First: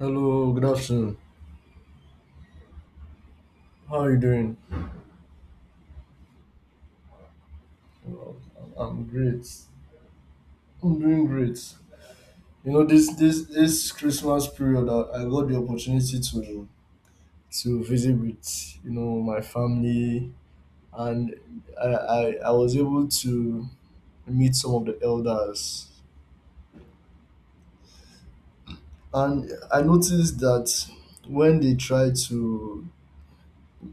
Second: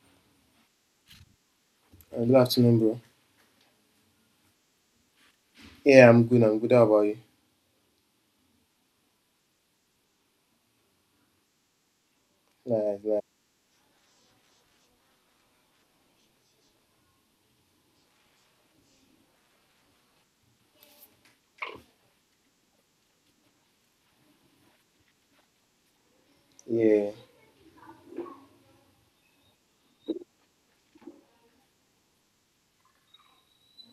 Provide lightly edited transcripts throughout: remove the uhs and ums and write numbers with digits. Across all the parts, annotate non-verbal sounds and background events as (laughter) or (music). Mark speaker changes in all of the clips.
Speaker 1: Hello, good afternoon.
Speaker 2: Good afternoon, bro.
Speaker 1: How are you doing?
Speaker 2: Yeah, I'm good. How about you?
Speaker 1: Well, I'm great. I'm doing great. You know,
Speaker 2: Nice,
Speaker 1: this
Speaker 2: nice.
Speaker 1: this Christmas period, I got the opportunity to visit with my family, and I was able to meet some of the elders,
Speaker 2: Yeah.
Speaker 1: and I noticed that when they try to,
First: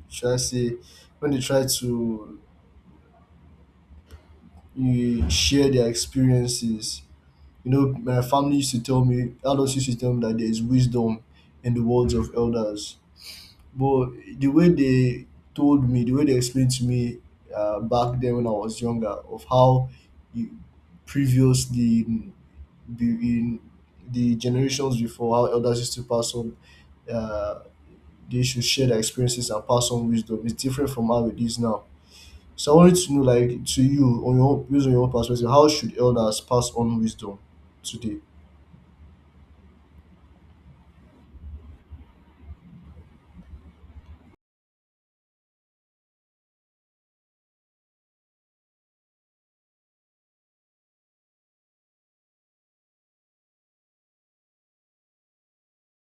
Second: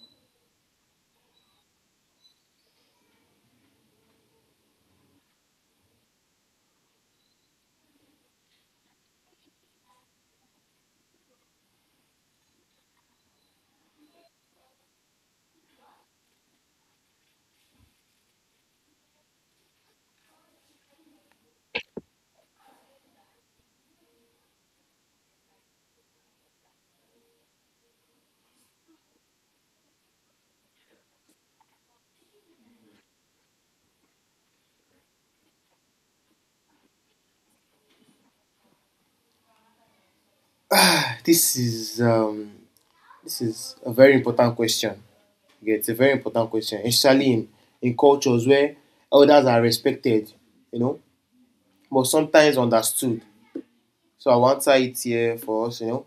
Speaker 1: should I say, when they try to eh, share their experiences. You know, my family used to tell me, adults used to tell me that there is wisdom in the words of elders. But the way they told me, the way they explained to me, back then when I was younger, of how you, previously in, be- in the generations before, how elders used to pass on, uh, they should share their experiences and pass on wisdom. It's different from how it is now. So I wanted to know, like, to you, on your own, based on your own perspective, how should elders pass on wisdom today?
Speaker 2: Ah, This is um, this is a very important question. Yeah, it's a very important question, especially in cultures where elders are respected, you know, but sometimes understood. So I will answer it here for us. You know,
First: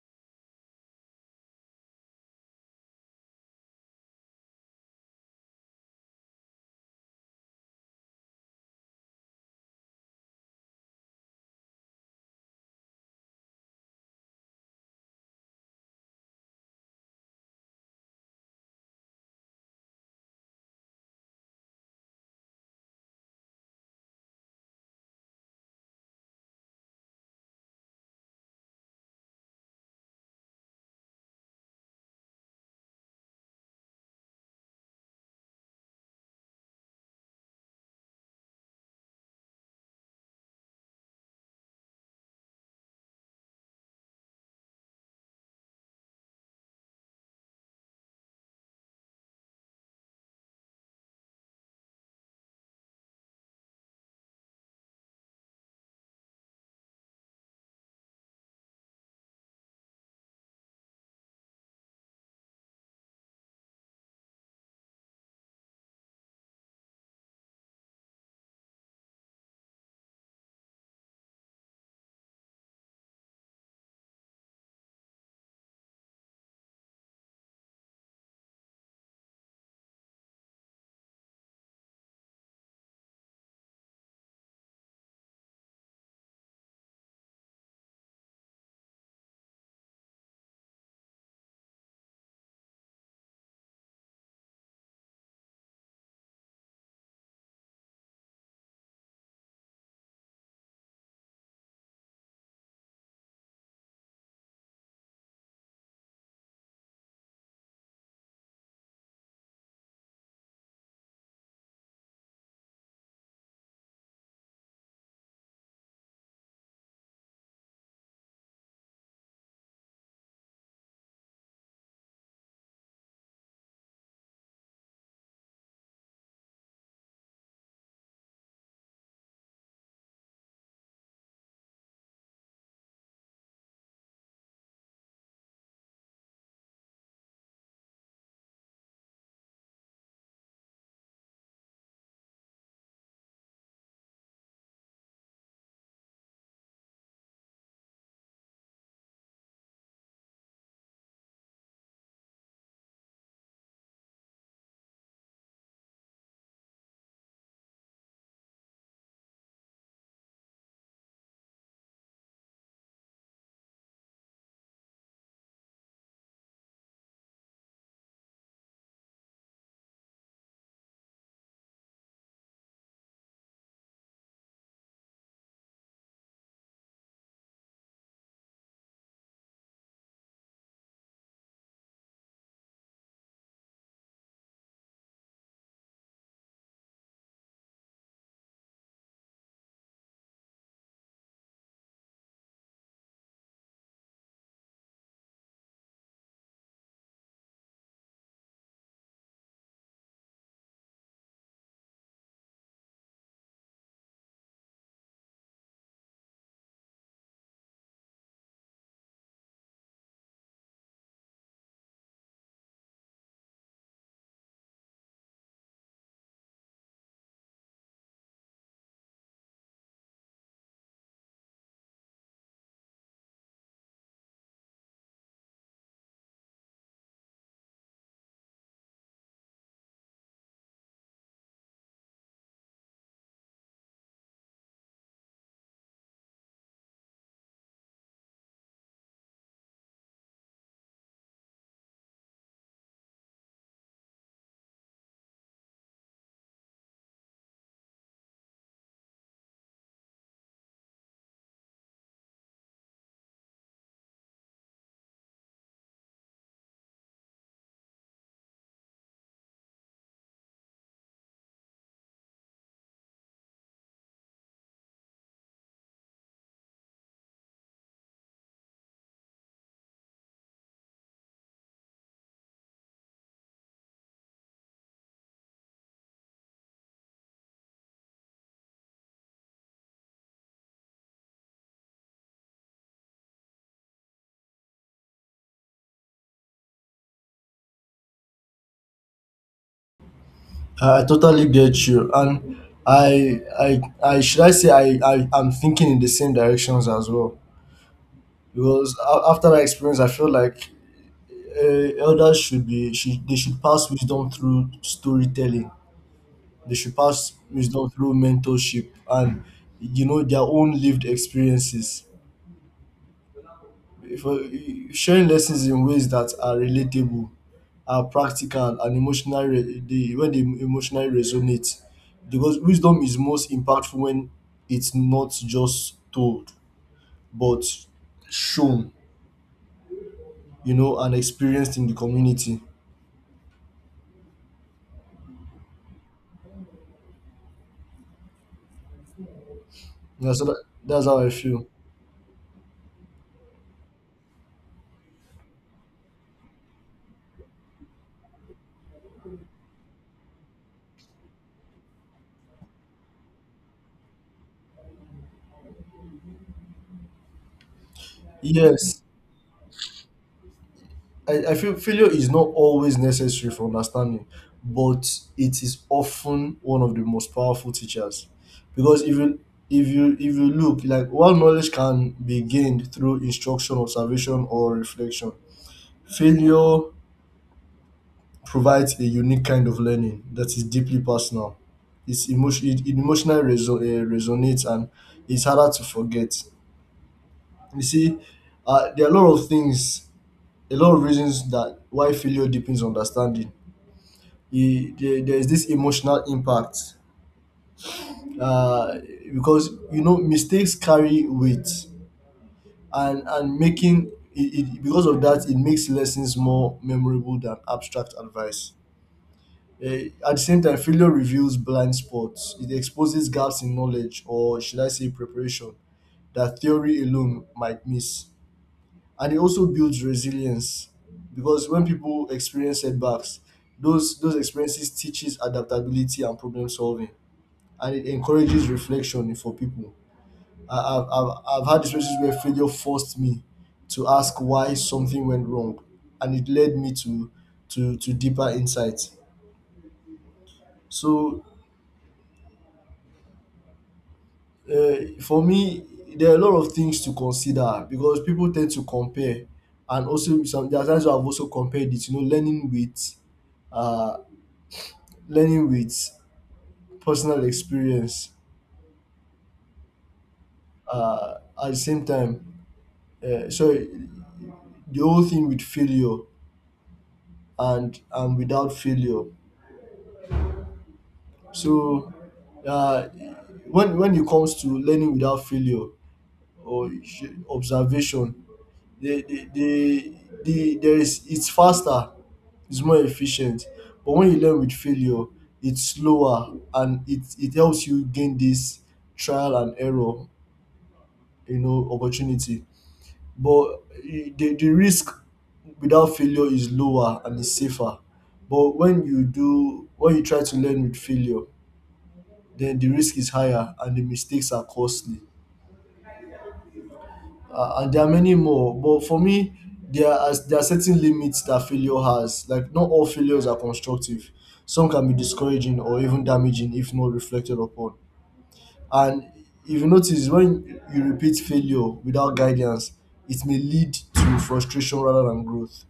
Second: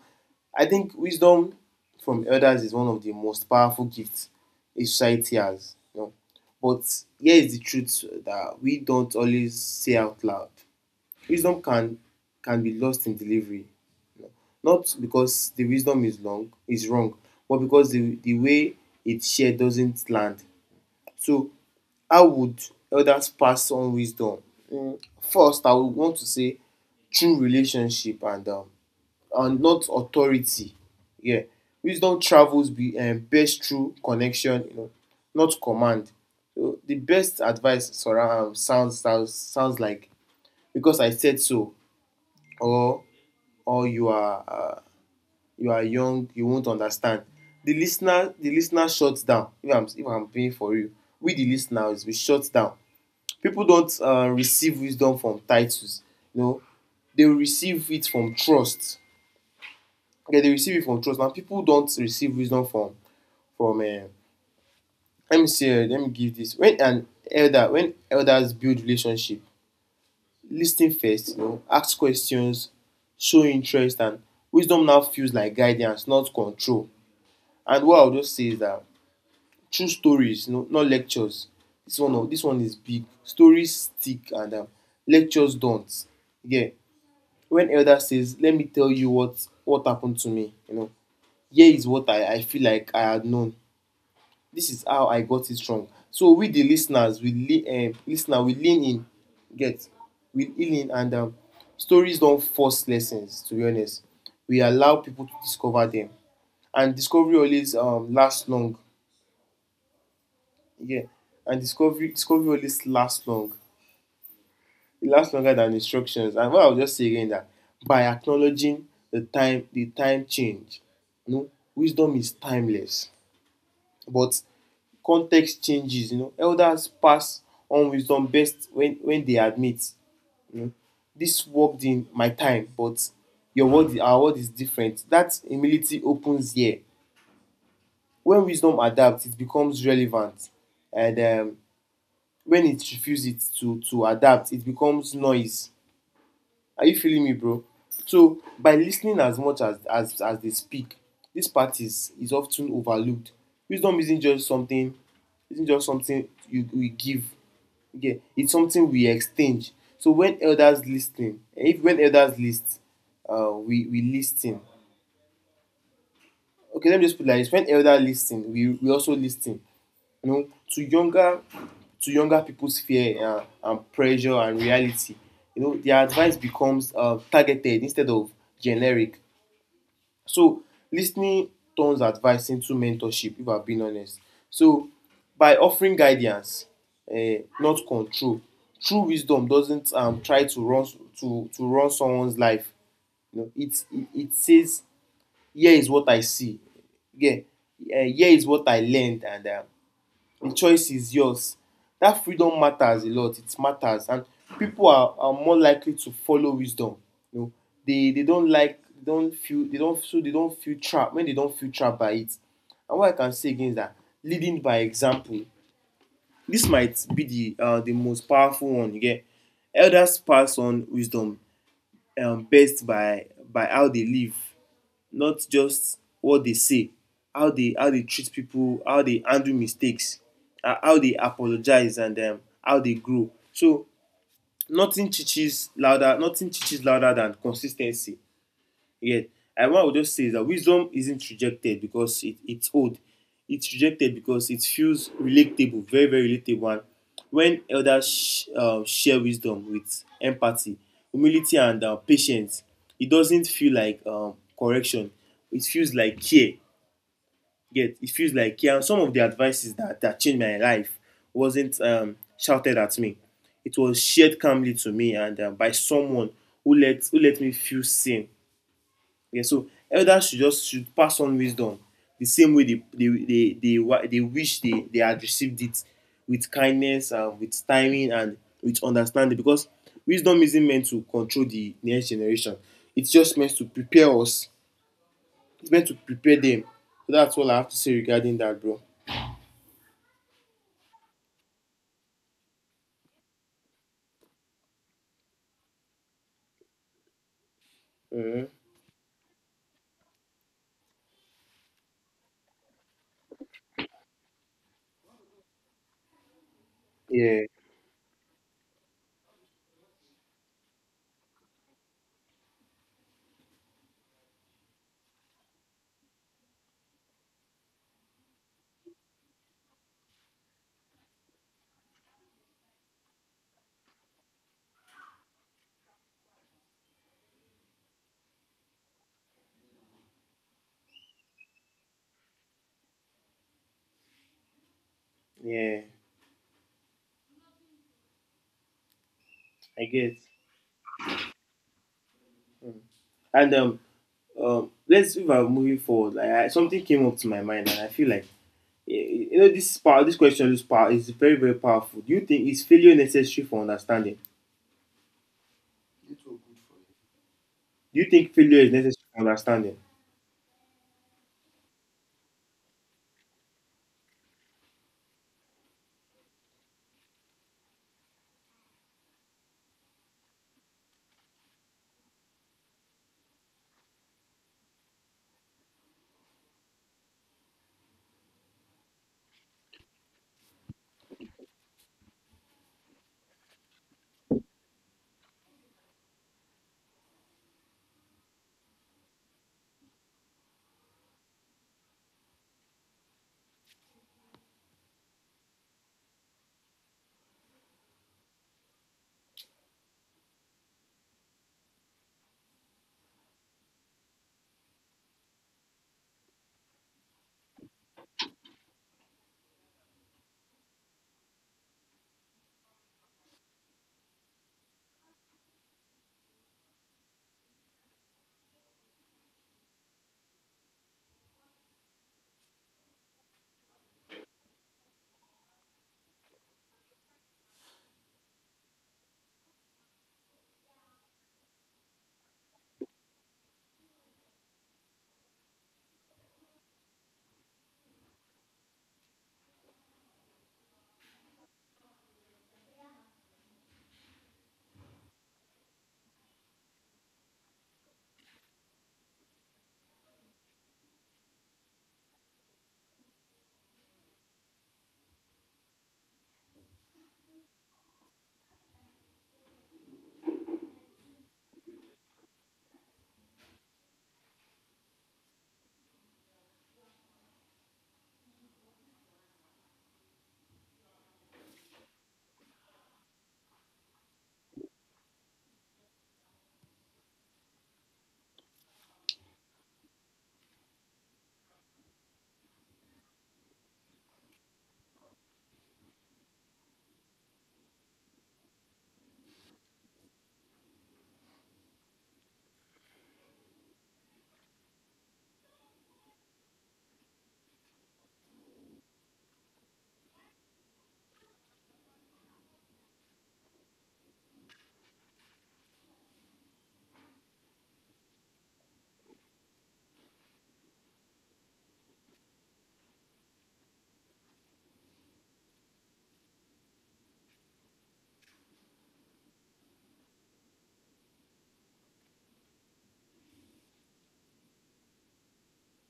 Speaker 2: I think wisdom from elders is one of the most powerful gifts a society has. You know, but here is the truth that we don't always say out loud. Wisdom can be lost in delivery, not because the wisdom is wrong, but because the way it's shared doesn't land. So how would elders pass on wisdom? First, I would want to say true relationship and and not authority. Yeah, wisdom travels be best through connection, you know, not command. So the best advice surround sounds sounds sounds like because I said so, or or you are young, you won't understand. The listener shuts down. If I'm paying for you, we the listeners, we shut down. People don't receive wisdom from titles, you know, they receive it from trust. Okay, they receive it from trust. Now people don't receive wisdom from let me say, let me give this. When elders build relationship, lis first, you know, ask questions, show interest, and wisdom now feels like guidance, not control. And what I will just say is that true stories, you know, not lectures. This one, oh, this one is big. Stories stick, and lectures don't. Yeah. When elder says, "Let me tell you what happened to me," you know, here is what I feel like I had known. This is how I got it wrong. So we the listeners, we lean in, get, we lean in, and stories don't force lessons. To be honest, we allow people to discover them, and discovery always lasts long. Yeah. And discovery always lasts long. It lasts longer than instructions. And what I'll just say again that by acknowledging the time change, you know, wisdom is timeless. But context changes, you know. Elders pass on wisdom best when they admit, you know, this worked in my time, but your world our world is different. That humility opens here. When wisdom adapts, it becomes relevant. And When it refuses to adapt, it becomes noise. Are you feeling me, bro? So by listening as much as they speak, this part is often overlooked. Wisdom isn't just something, isn't just something you, we give. Okay, it's something we exchange. So when elders lis if when elders list we lis okay let me just put it like this: when elders lis we also lis you know, to younger people's fear, and pressure and reality, you know, their advice becomes targeted instead of generic. So listening turns advice into mentorship, if I'm being honest. So by offering guidance, not control, true wisdom doesn't try to run, to run someone's life. You know, it says, here is what I see. Yeah. Here is what I learned, and the choice is yours. That freedom matters a lot. It matters. And people are more likely to follow wisdom, you know. They don't like they don't feel they don't so they don't feel trapped when they don't feel trapped by it. And what I can say again is that leading by example, this might be the most powerful one, you get. Elders pass on wisdom best by how they live, not just what they say, how they treat people, how they handle mistakes, how they apologize, and how they grow. So nothing teaches louder than consis ten cy. Yeah. And what I would just say is that wisdom isn't rejected because it's old. It's rejected because it feels relatable, very, very relatable. And when elders share wisdom with empathy, humility, and patience, it doesn't feel like correction. It feels like care. Yet it feels like care. And some of the advices that changed my life wasn't shouted at me. It was shared calmly to me and by someone who let me feel seen. Yeah, so elders should just should pass on wisdom the same way they wish they had received it, with kindness and with timing and with understanding, because wisdom isn't meant to control the next generation, it's just meant to prepare us it's meant to prepare them. So that's all I have to say regarding that, bro.
Speaker 1: I totally get you, and I should I say, I'm thinking in the same directions as well.
Speaker 2: Mm-hmm.
Speaker 1: Because after that experience, I feel like, uh, elders should pass wisdom through storytelling. They should pass
Speaker 2: Yeah,
Speaker 1: wisdom through mentorship and their own lived experiences. For sharing lessons in ways that are relatable, are practical, and emotional re- dey when dey emotionally resonate, because wisdom is most impactful when it's not just told but shown, and experienced in the community.
Speaker 2: yeah, I get.
Speaker 1: Yeah, so that's how I feel.
Speaker 2: And let's, if I'm moving forward, like I, something came up to my mind, and I feel like, you know, this question is power, is very, very powerful. Do you think is failure necessary for understanding? Do you think failure is
Speaker 1: Yes,
Speaker 2: necessary for understanding?
Speaker 1: I feel failure is not always necessary for understanding, but it is often one of the most powerful teachers. Because if you look, like, while knowledge can be gained through instruction, observation, or reflection, failure provides a unique kind of learning that is deeply personal. It emotionally resonates and it's harder to forget. You see, there are a lot of things, a lot of reasons that why failure deepens understanding. There's this emotional impact, uh, because mistakes carry weight, and making it because of that, it makes lessons more memorable than abstract advice. At the same time, failure reveals blind spots. It exposes gaps in knowledge, or should I say preparation, that theory alone might miss. And it also builds resilience, because when people experience setbacks, those experiences teaches adaptability and problem solving. And it encourages reflection for people. I, I've, I've, I've had experiences where failure forced me to ask why something went wrong, and it led me to deeper insights. So, for me, there are a lot of things to consider, because people tend to compare, and also some, there are times where I've also compared it. You know, learning with, uh, learning with personal experience, uh, at the same time. So the whole thing with failure and without failure. So, uh, when it comes to learning without failure or observation, the the, the, the there is it's faster, it's more efficient. But when you learn with failure, it's slower, and it helps you gain this trial and error, you know, opportunity. But the risk without failure is lower and is safer, but when you try to learn with failure, then the risk is higher and the mistakes are costly. And there are many more, but for me, there are certain limits that failure has, like not all failures are constructive. Some can be discouraging or even damaging if not reflected upon. And if you notice, when you repeat failure without guidance, it may lead to frustration rather than growth.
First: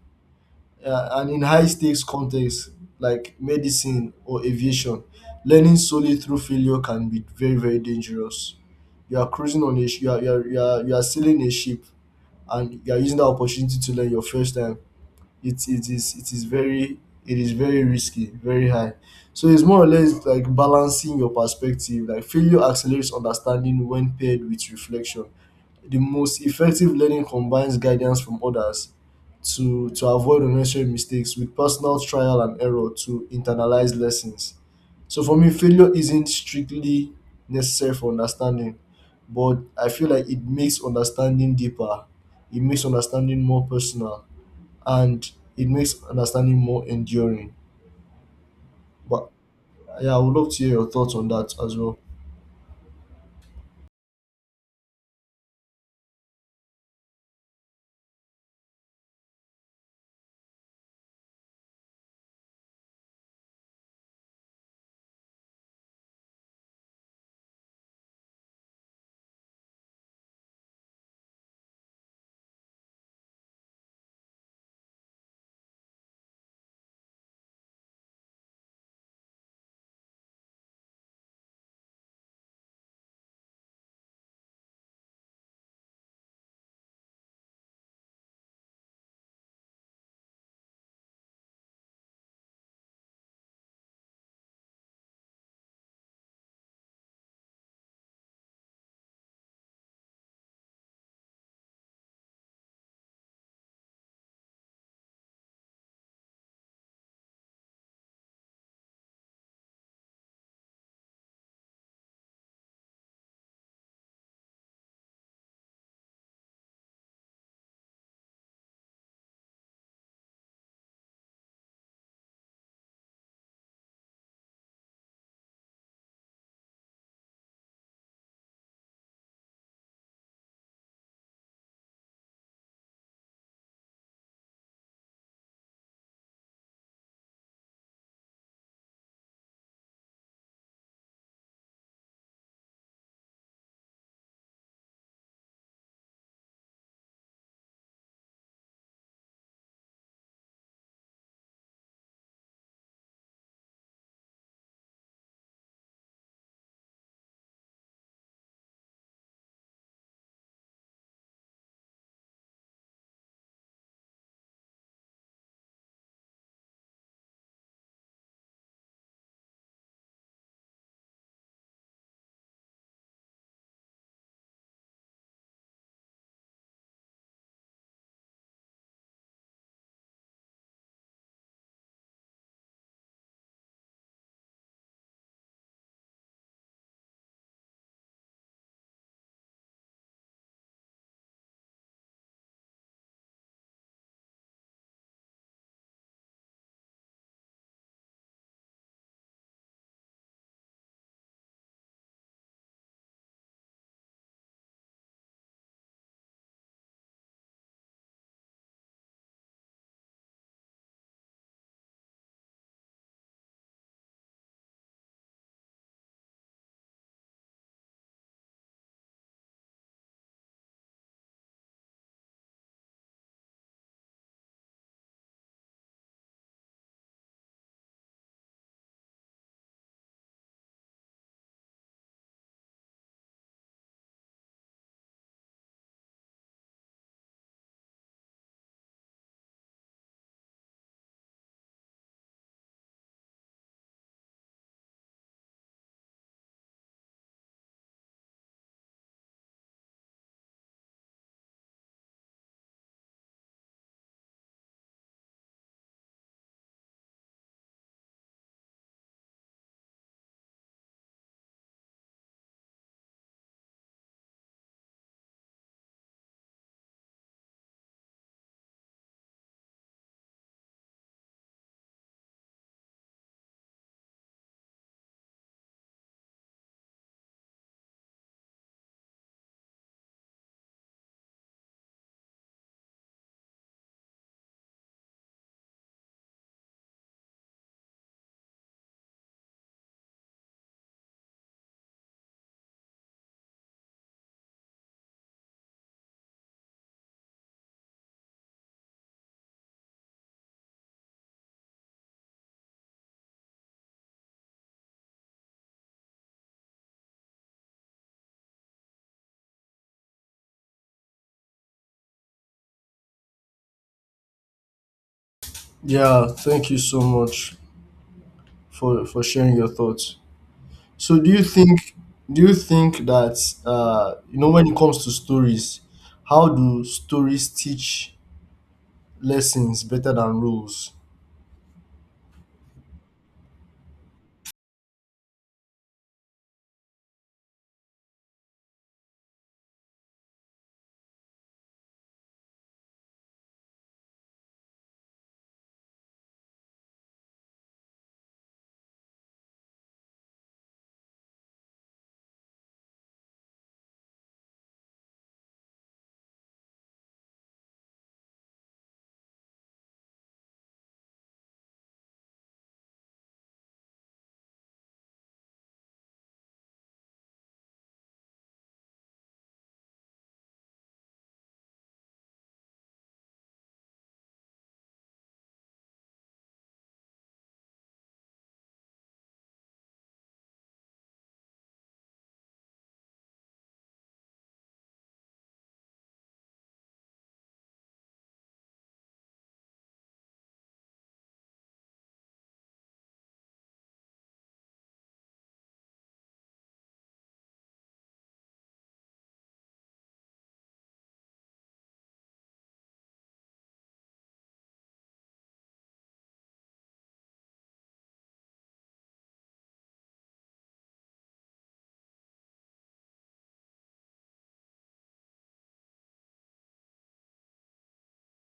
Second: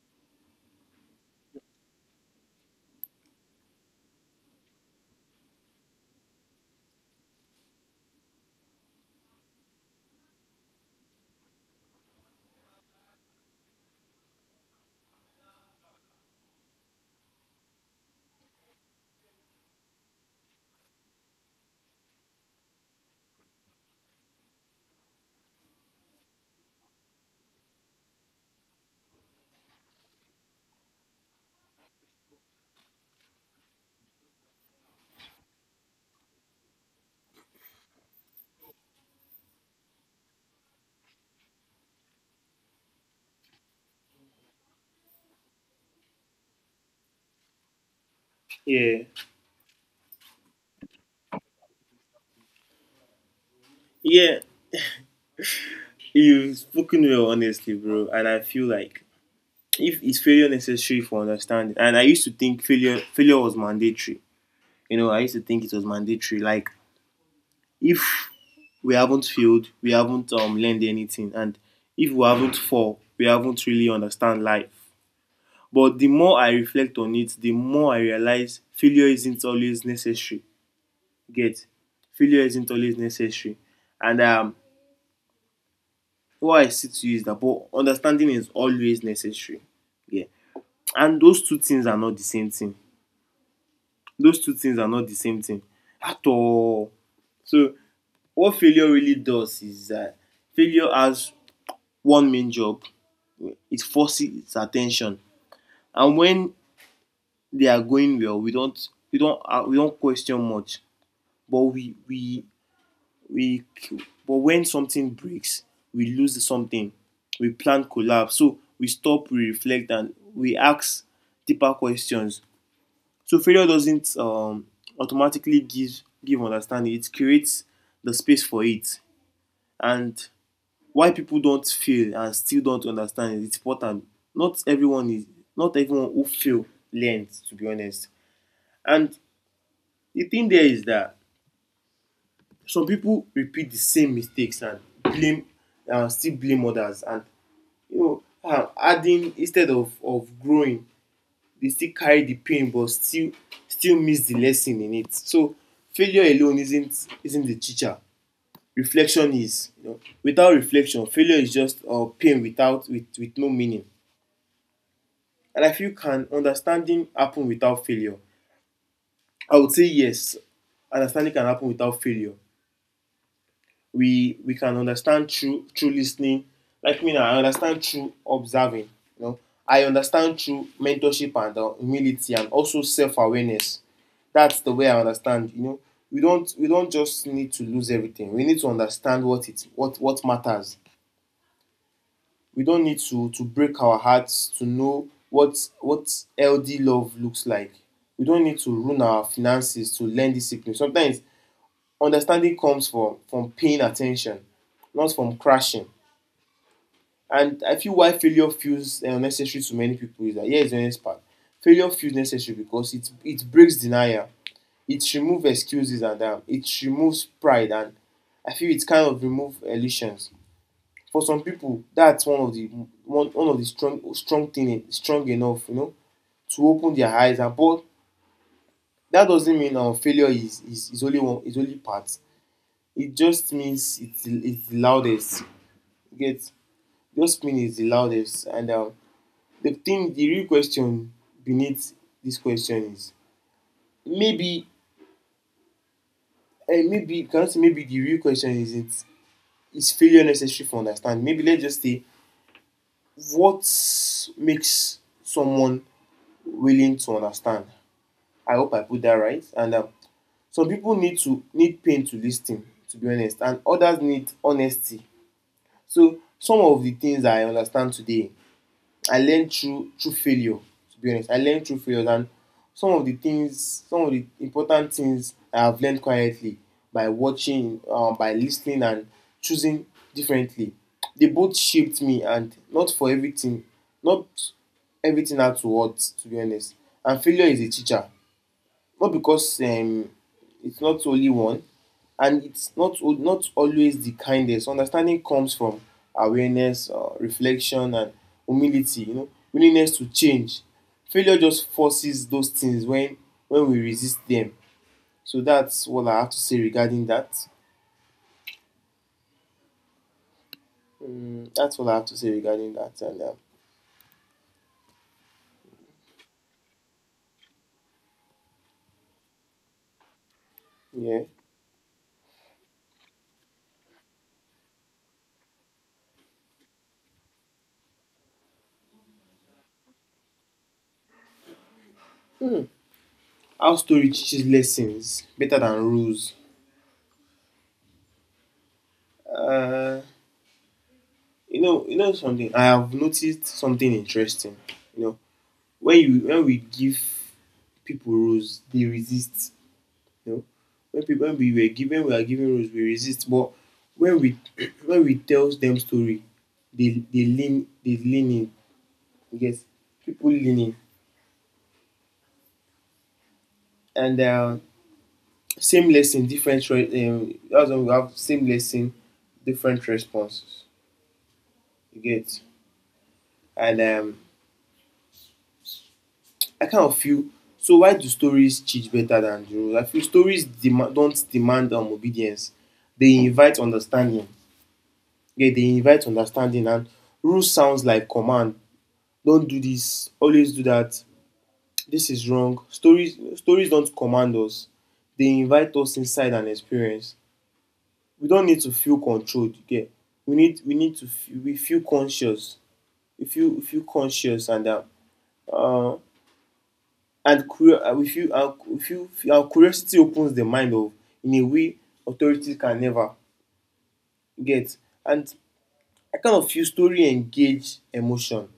Speaker 1: And in high stakes contexts like medicine or aviation, learning solely through failure can be very, very dangerous. You are cruising on a sh- You are sailing a ship, and you are using the opportunity to learn your first time. It it is it is very it is very risky, very high. So it's more or less like balancing your perspective. Like failure accelerates understanding when paired with reflection. The most effective learning combines guidance from others to avoid unnecessary mistakes with personal trial and error to internalize lessons. So for me, failure isn't strictly necessary for understanding, but I feel like it makes understanding deeper. It makes understanding more personal, and it makes understanding more enduring.
Speaker 2: Yeah.
Speaker 1: But yeah, I would love to hear your thoughts on that as well.
Speaker 2: Yeah. You've spoken well, honestly, bro. And I feel like if is failure necessary for understanding, and I used to think failure was mandatory. You know, I used to think it was mandatory. Like if we haven't failed, we haven't learned anything, and if we haven't fall, we haven't really understand life. But the more I reflect on it, the more I realize failure isn't always necessary. Get. Failure isn't always necessary. And What I see to you is that but understanding is always necessary. Yeah. And those two things are not the same thing. Those two things are not the same thing at all. So what failure really does is that failure has one main job: it forces its attention. And when they are going well, we don't, we don't question much. But we but when something breaks, we lose something, we plan collapse, so we stop, we reflect, and we ask deeper questions. So failure doesn't automatically give understanding. It creates the space for it. And why people don't fail and still don't understand is it's important. Not everyone is not everyone who fail learns, to be honest. And the thing there is that some people repeat the same mistakes and blame and still blame others, and you know, adding instead of growing. They still carry the pain but still, still miss the lesson in it. So failure alone isn't the teacher. Reflection is. You know, without reflection, failure is just pain without, with no meaning. And I feel can understanding happen without failure? I would say yes. Understanding can happen without failure. We can understand through listening. Like me now, I understand through observing, you know. I understand through mentorship and humility and also self-awareness. That's the way I understand, you know. We don't just need to lose everything. We need to understand what it, what matters. We don't need to break our hearts to know what healthy love looks like. We don't need to ruin our finances to learn discipline. Sometimes understanding comes from paying attention, not from crashing. And I feel why failure feels necessary to many people is that here is the next part. Failure feels necessary because it breaks denial, it removes excuses, and it removes pride, and I feel it kind of removes illusions. For some people, that's one of the one of the strong strong thing strong enough, you know, to open their eyes. And but that doesn't mean failure is only one, is only part. It just means it's the loudest. You get, those spin is the loudest. And The thing, the real question beneath this question is maybe, maybe, can I say maybe the real question is it is failure necessary for understanding? Maybe let's just say what makes someone willing to understand. I hope I put that right. And Some people need to need pain to listen, to be honest, and others need honesty. So some of the things I understand today I learned through failure. To be honest, I learned through failure, and some of the things, some of the important things I have learned quietly by watching, by listening, and choosing differently. They both shaped me, and not for everything, not everything at once. To be honest, and failure is a teacher not because it's not only one, and it's not not always the kindest. Understanding comes from awareness, reflection, and humility. You know, willingness to change. Failure just forces those things when we resist them. So that's what I have to say regarding that. That's what I have to say regarding that.
Speaker 1: Yeah, thank you so much for sharing your thoughts. So
Speaker 2: Yeah,
Speaker 1: do you think that, when it comes to stories, how do stories teach lessons better than rules?
Speaker 2: how story teaches lessons better than rules. Uh, you know something. I have noticed something interesting. You know, when we give people roles, they resist, you know. When people when we were given we are given roles, we resist, but when we (clears throat) when we tell them story, they lean in. You People lean in. And same lesson different re- that's when we have same lesson, different responses you get. And I kind of feel, so why do stories teach better than the roles? I feel stories dem don't demand obedience, they invite understanding. Yeah, they invite understanding, and rule sounds like command. Don't do this, always do that, this is wrong. Stories don't command us. They invite us inside an experience. We don't need to feel controlled, yeah. We need to feel, we feel conscious. We feel conscious uh and we feel, we feel our curiosity opens the mind of in a way authority can never get. And I kind of feel story engage emotion,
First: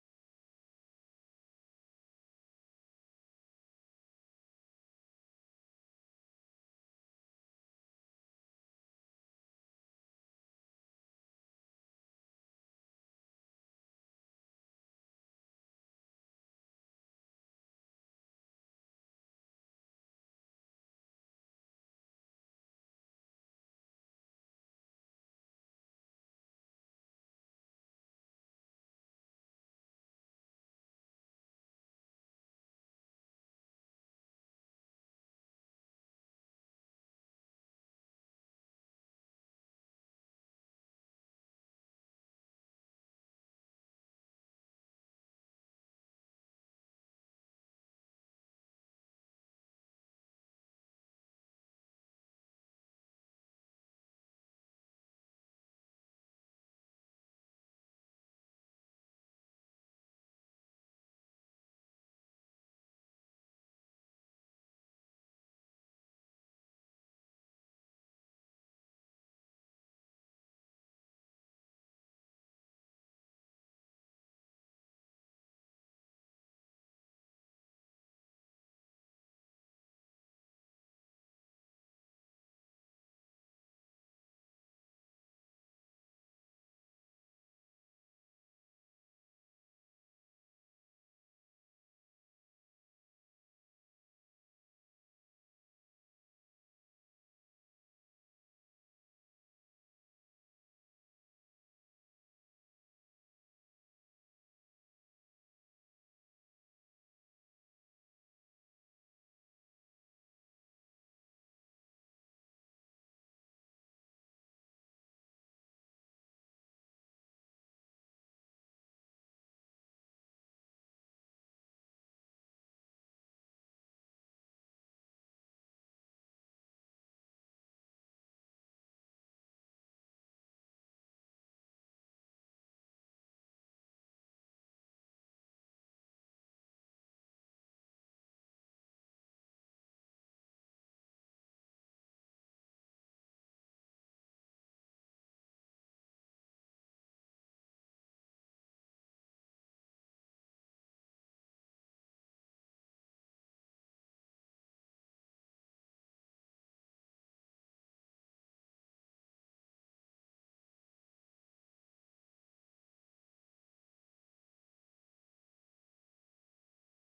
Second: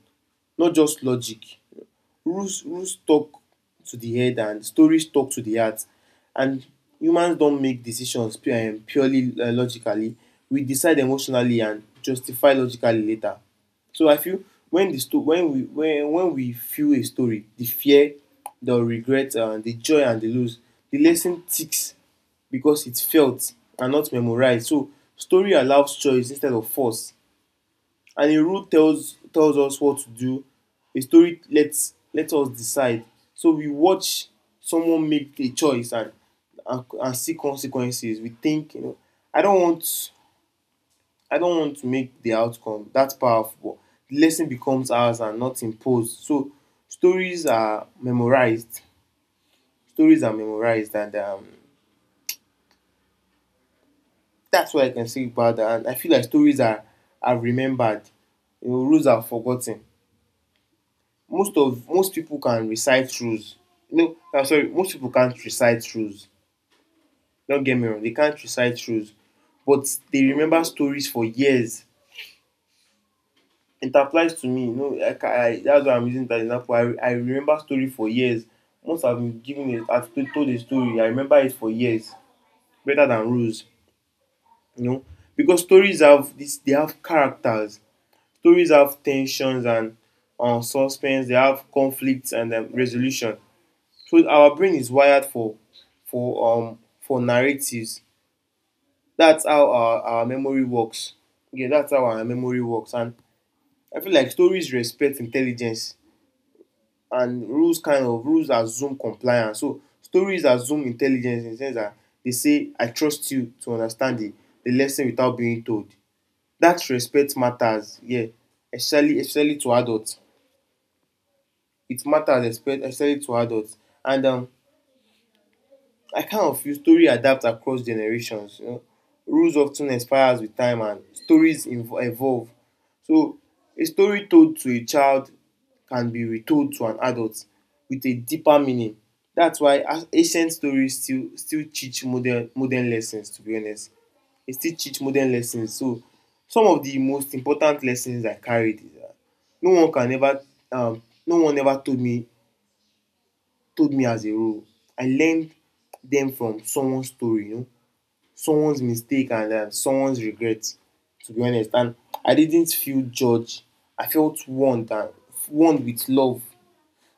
Speaker 2: not just logic. Rules talk to the head and stories talk to the heart. And humans don't make decisions purely logically. We decide emotionally and justify logically later. So I feel, when the sto- when we feel a story, the fear, the regret, the joy and the loss, the lesson sticks because it's felt and not memorized. So story allows choice instead of force. And a rule tells us what to do. A story lets let us decide. So we watch someone make a choice and and see consequences. We think, you know, I don't want I don't want to make the outcome. That's powerful. The lesson becomes ours and not imposed. So stories are memorized. Stories are memorized, and That's what I can say about that. And I feel like stories are remembered. You know, rules are forgotten. Most people can recite rules. No, I'm sorry, most people can't recite rules. Don't get me wrong, they can't recite rules, but they remember stories for years. It applies to me, you know. I That's why I'm using that example. I remember story for years. Once I've told a story, I remember it for years, better than rules, you know. Because stories have this, they have characters. Stories have tensions sions and suspense, they have conflicts and resolution. So our brain is wired for narratives. That's how our memory works. Yeah, that's how our memory works. And I feel like stories respect intelligence, and rules kind of rules assume compliance. So stories assume intelligence, in the sense that they say, I trust you to understand the lesson without being told. That respect matters, yeah. Especially to adults. It matters especially to adults. And I kind of feel stories adapt across generations, you know. Rules of ten expires with time, and stories evolve. So a story told to a child can be retold to an adult with a deeper meaning. That's why ancient stories still still teach modern lessons, to be honest. They still teach modern lessons. So some of the most important lessons I carried is that no one can ever no one ever told me as a rule. I learned them from someone's story, you know, someone's mistake, and someone's regret, to be honest. And I didn't feel judged. I felt warned, and warned with love.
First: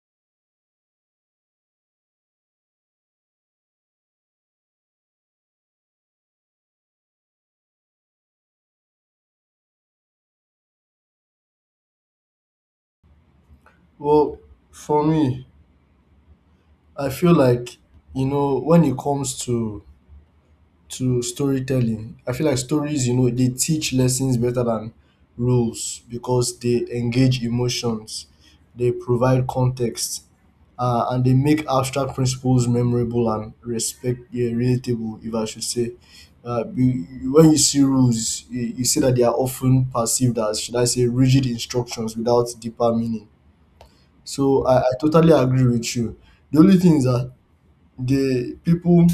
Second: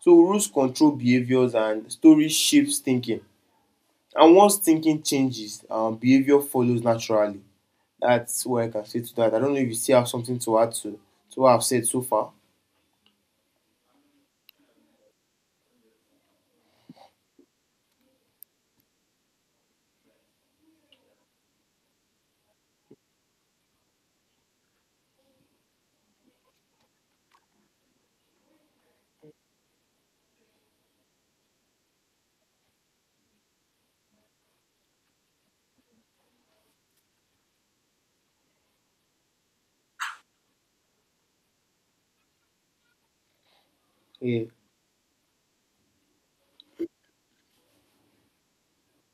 Speaker 2: So rules control behaviors and stories shapes thinking. And once thinking changes, behavior follows naturally. That's what I can say to that. I don't know if you still have something to add to what I've said so far.
Speaker 1: Well, for me, I feel like, you know, when it comes to storytelling. I feel like stories, you know, they teach lessons better than rules, because they engage emotions, they provide context, and they make abstract principles memorable and relatable, if I should say. When you see rules, you see that they are often perceived as, should I say, rigid instructions without deeper meaning.
Speaker 2: Yeah.
Speaker 1: So I totally agree with you. The only thing is that the people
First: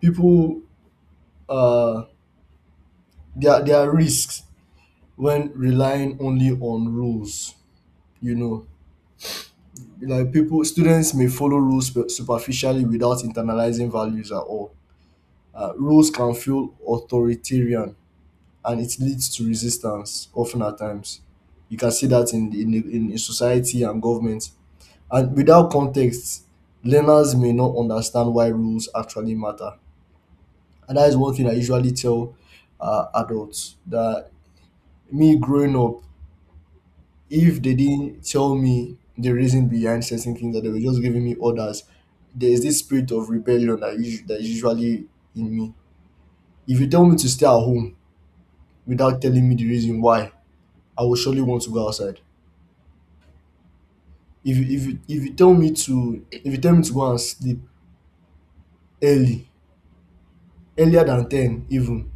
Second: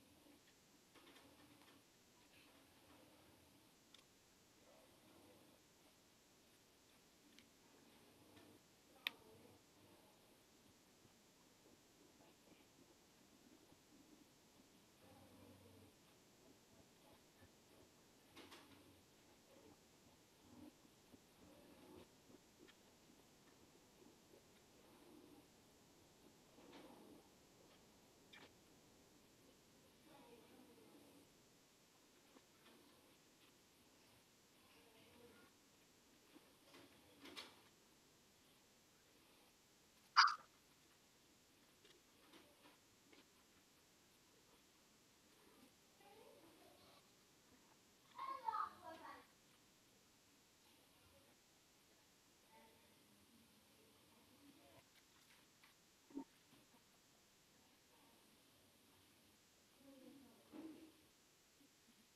Speaker 1: people uh there are risks when relying only on rules. You know, like people, students, may follow rules superficially without internalizing values at all. Rules can feel authoritarian, and it leads to resistance, often at times. You can see that in in society and government. And without context, learners may not understand why rules actually matter. And that is one thing I usually tell adults, that me growing up, if they didn't tell me the reason behind certain things, that they were just giving me orders, there is this spirit of rebellion that is usually in me. If you tell me to stay at home without telling me the reason why, I will surely want to go outside. If you tell me to, if you tell me to go and sleep early, earlier than 10 even,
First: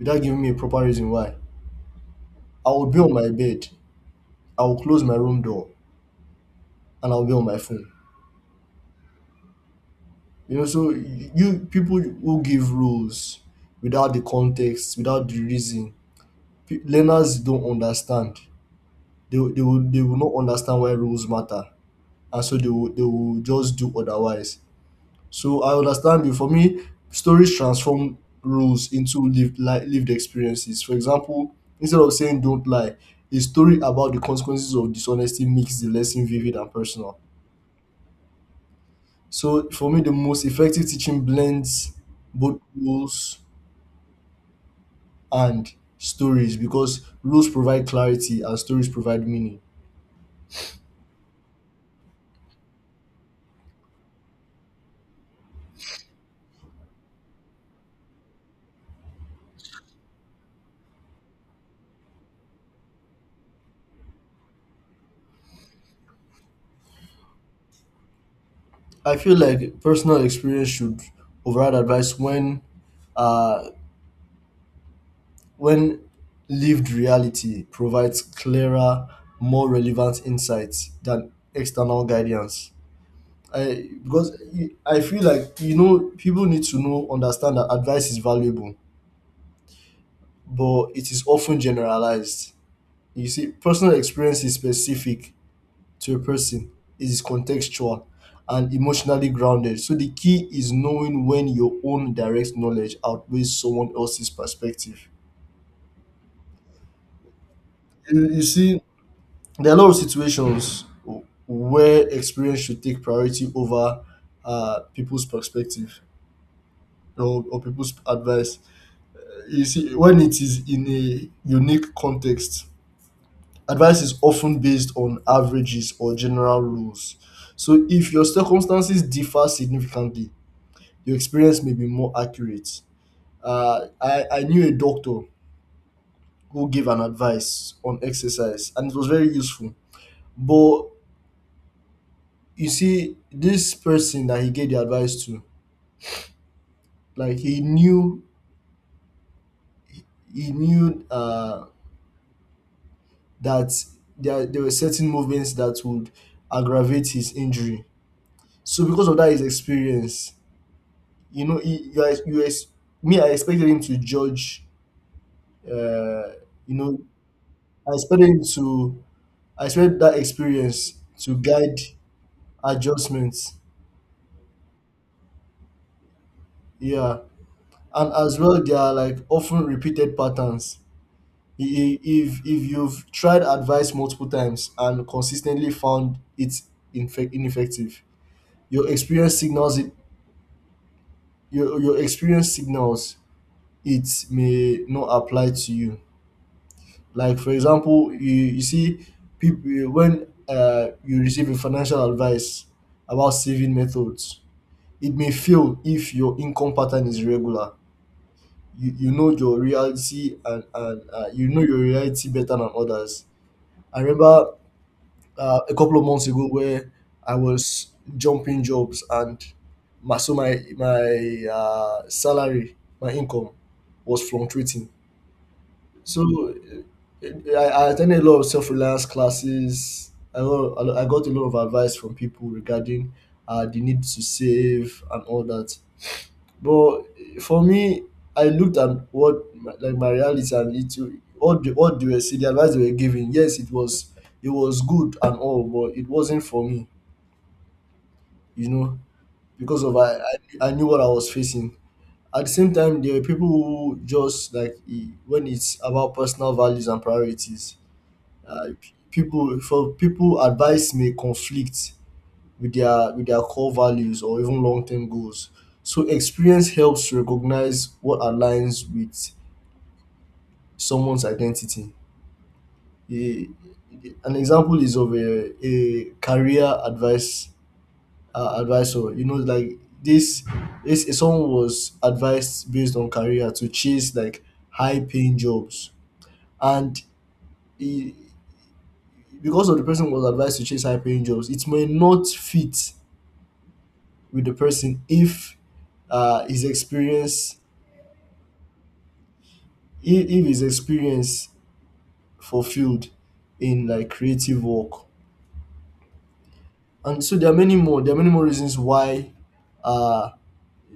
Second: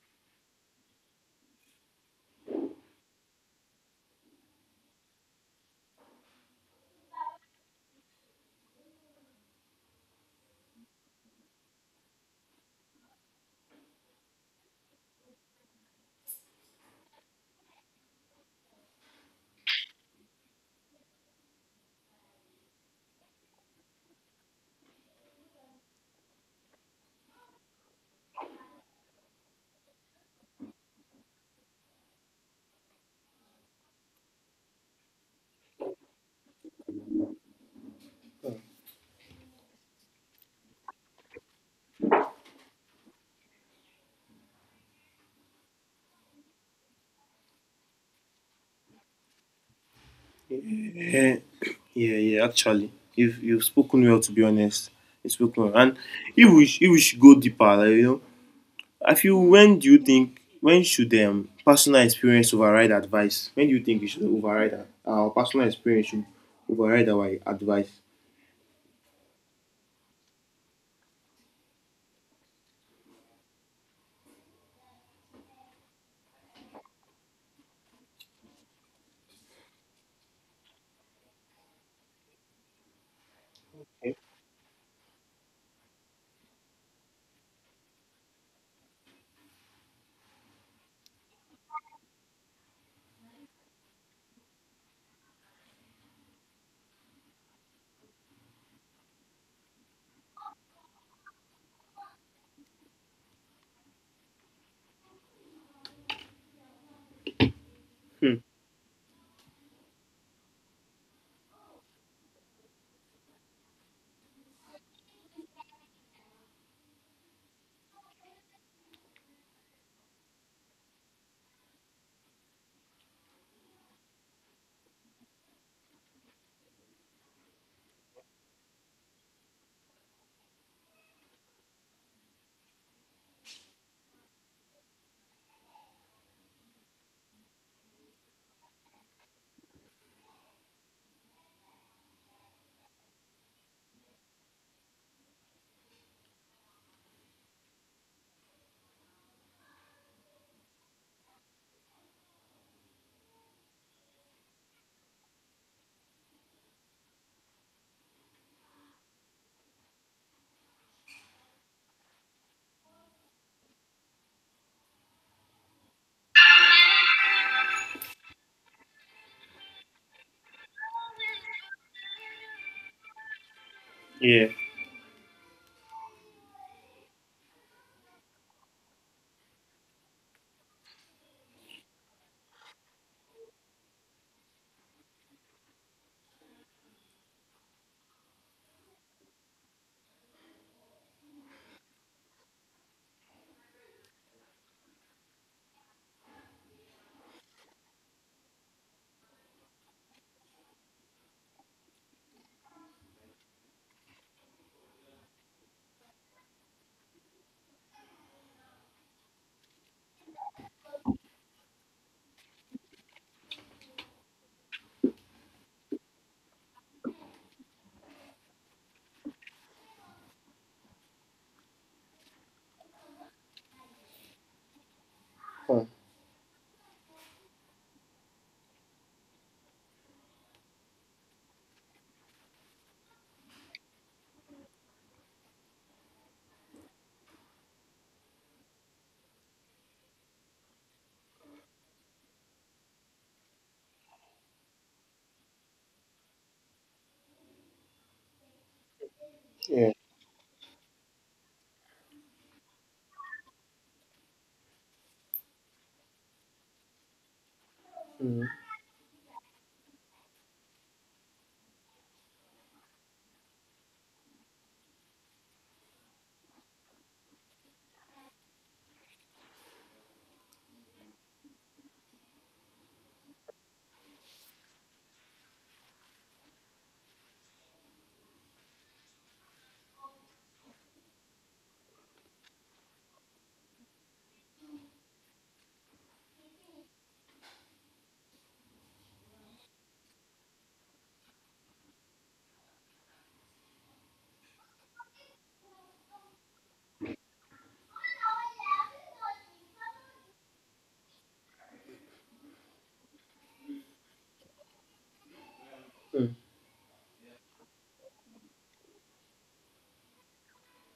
Speaker 1: without giving me a proper reason why, I will be on my bed, I will close my room door, and I'll be on my phone. You know, so you, people who give rules without the context, without the reason, learners don't understand. They will not understand why rules matter, and so they will just do otherwise. So I understand you. For me, stories transform rules into lived lived experiences. For example, instead of saying "don't lie," a story about the consequences of dishonesty makes the lesson vivid and personal. So for me, the most effective teaching blends both rules and stories, because rules provide clarity and stories provide meaning.
Speaker 2: Eh, yeah, actually, you've spoken well, to be honest. You've spoken well. And if we should go deeper, like, you know, I feel when do you think when should personal experience override advice? When do you think we should override our personal experience should override our advice?
Speaker 1: I feel like personal experience should override advice when, uh, when lived reality provides clearer, more relevant insights than external guidance. I
Speaker 2: Eh?
Speaker 1: because e, I feel like, people need to know understand that advice is valuable, but it is often generalized. You see, personal experience is specific to a person, is contextual and emotionally grounded. So the key is knowing when your own direct knowledge outweighs someone else's perspective. You,
Speaker 2: Hmm.
Speaker 1: you see, there are a lot of situations where experience should take priority over people's perspective, or people's advice. You see, when it is in a unique context, advice is often based on averages or general rules. So if your circumstances differ significantly, your experience may be more accurate. I knew a doctor who gave an advice on exercise and it was very useful. But you see, this person that he gave the advice to, like he knew, that there were certain movements that would aggravate his injury. So because of that his experience, he, you ex- me I expected him to judge, uh, you know, I expected him to I expect that experience to guide adjustments.
Speaker 2: Yeah.
Speaker 1: Yeah. And as well, there are, like, often repeated patterns. If you've tried advice multiple times and consistently found it ineffective, your experience signals it. Your experience signals it may not apply to you. Like, for example, you see, people, when you receive a financial advice about saving methods, it may fail if your income pattern is regular. You know your reality, and you know your reality better than others. I remember a couple of months ago where I was jumping jobs, and my so my salary my income was fluctuating.
Speaker 2: Huh.
Speaker 1: So, uh, I attended a lot of self-reliance classes. I got a lot of advice from people regarding the need to save and all that. But for me, I looked at like my reality, and it what the what they were saying, the advice they were giving. Yes, it was, it was good and all, but it wasn't for me, you know, because
Speaker 2: Yeah.
Speaker 1: of I I, I knew what I was facing. At the same time, there were people who just, when it's about personal values and priorities,
Speaker 2: Mm,
Speaker 1: uh, people, for people advice may conflict with their, with their core values or even long-term goals. So experience helps recognize what aligns with someone's identity. A- an example is of a career advice, advisor. You know, like this is, someone was advised based on career to chase, like, high-paying jobs, and he, because of the person was advised to chase high-paying jobs, it may not fit with the person if his experience if his experience fulfilled in, like, creative work.
Speaker 2: mm,
Speaker 1: And so there are many more. There are many more reasons why. Uh,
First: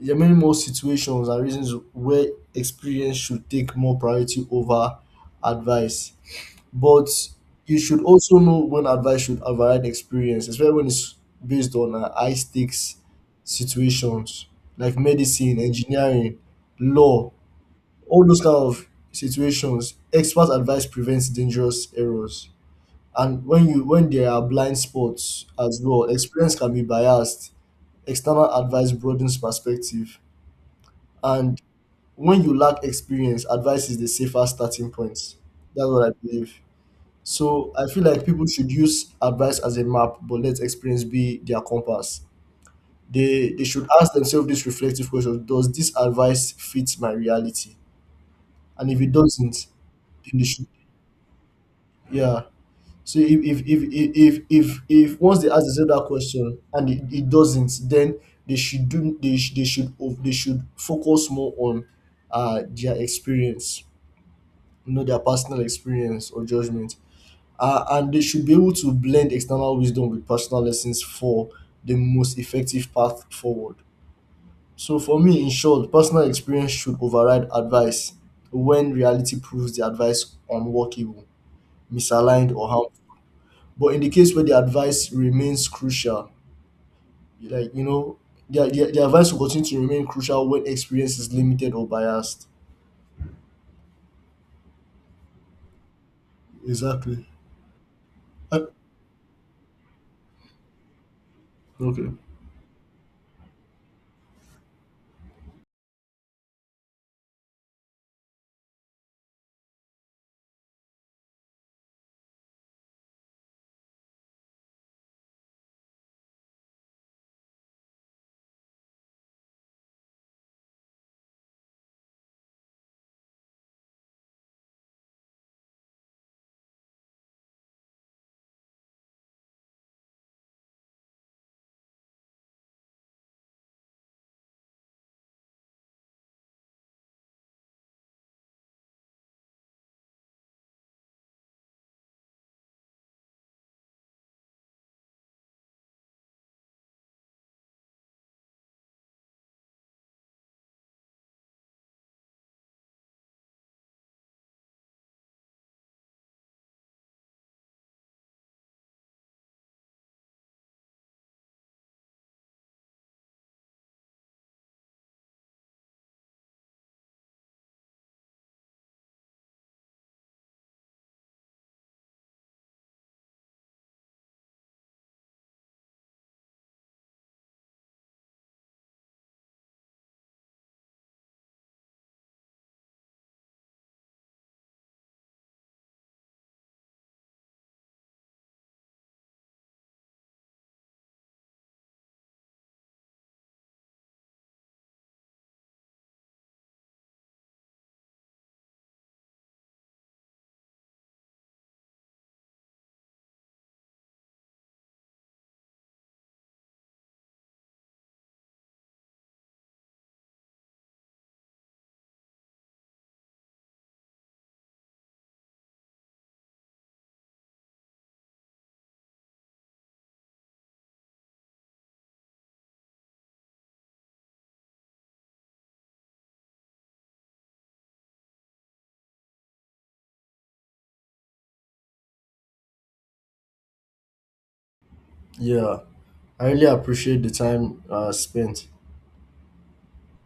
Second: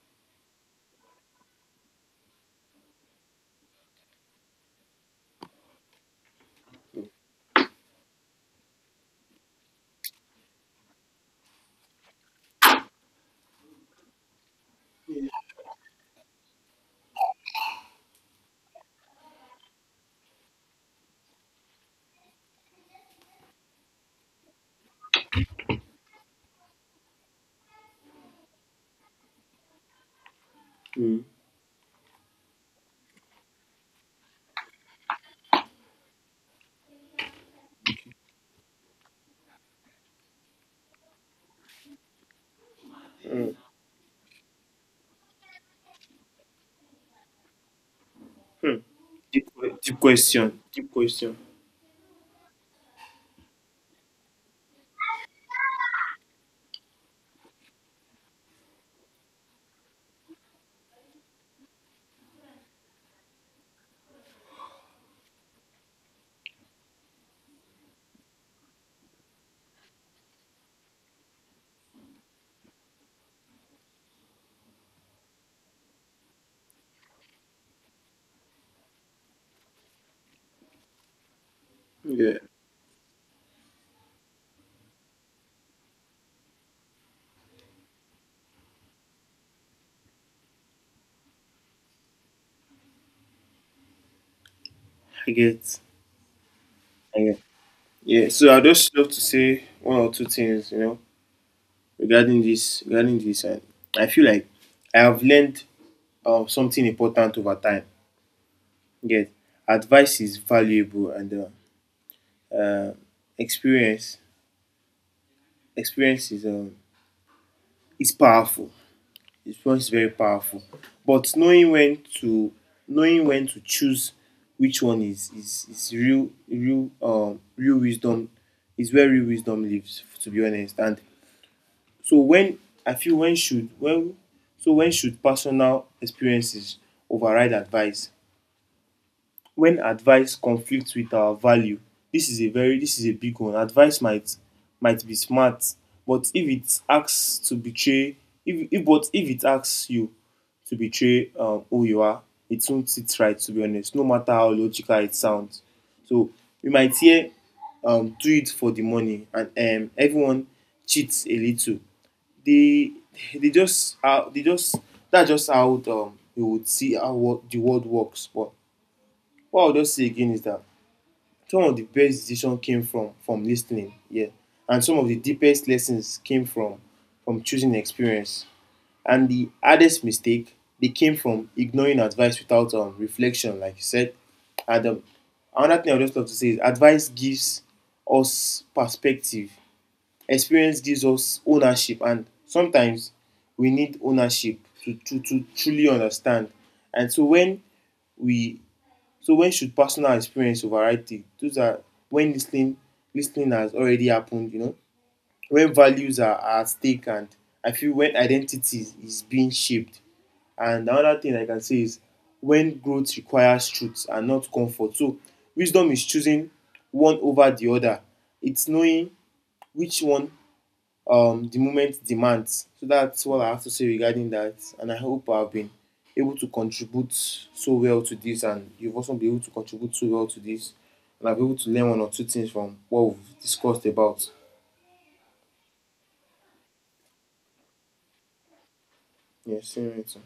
Speaker 1: there are many more situations and reasons where experience should take more priority over advice. But you should also know when advice should override experience, especially when it's based on high stakes situations like medicine, engineering, law. All those kind of situations, expert advice prevents dangerous errors. And when there are blind spots as well, experience can be biased. External advice broadens perspective.
Speaker 2: mm,
Speaker 1: And when you lack experience, advice is the safest starting point. That's what I believe. So I feel like people should use advice as a map, but let experience be their compass.
Speaker 2: mm,
Speaker 1: They should ask themselves this reflective question: does this advice fit my reality?
Speaker 2: mm.
Speaker 1: And if it
Speaker 2: Deep,
Speaker 1: doesn't,
Speaker 2: deep
Speaker 1: then they
Speaker 2: question.
Speaker 1: should.
Speaker 2: Deep question.
Speaker 1: Yeah. So if once they ask themselves that question and it doesn't, then they sh- they should of- they should focus more on their experience, their personal experience or judgment. And they should be able to blend external wisdom with personal lessons for the most effective path forward. So for me, in short, personal experience should override advice when reality proves the advice unworkable,
Speaker 2: Yeah.
Speaker 1: misaligned, or harmful. But in the case where the advice remains crucial, like, you know, the advice will continue to remain crucial when experience is limited or biased.
Speaker 2: I get. I
Speaker 1: Exactly.
Speaker 2: get. Yeah. So
Speaker 1: Uh,
Speaker 2: I just love to say one or two things, you know.
Speaker 1: Okay.
Speaker 2: Regarding this, I feel like I have learned something important over time. Yet advice is valuable and uh, experience, experience is um, is powerful. Experience is very powerful, but knowing when to choose which one is real wisdom is where real wisdom lives, to be honest. And So when I feel when should when so when should personal experiences override advice? When advice conflicts with our value. This is a big one. Advice might be smart, but if it asks to betray if but if it asks you to betray who you are, it won't sit right, to be honest, no matter how logical it sounds. So we might hear, do it for the money, and everyone cheats a little. They they just That's just how, you would see how the world works. But what I'll just say again is that some of the best decisions came from listening, yeah, and some of the deepest lessons came from choosing experience, and the hardest mistake they came from ignoring advice without reflection, like you said. And another thing I would just love to say is advice gives us perspective, experience gives us ownership, and sometimes we need ownership to truly understand. And so when we so when should personal experience override it? Those are when listening, listening has already happened, you know, when values are at stake, and I feel when identity is being shaped. And another thing I can say is when growth requires truth and not comfort. So wisdom is choosing one over the other. It's knowing which one, the moment demands. So that's what I have to say regarding that. And I hope I've been able to contribute so well to this, and you've also been able to contribute so well to this. And I've been able to learn one or two things from what we've discussed about.
Speaker 1: Yeah, I really appreciate the time spent.
Speaker 2: Yes, same here too.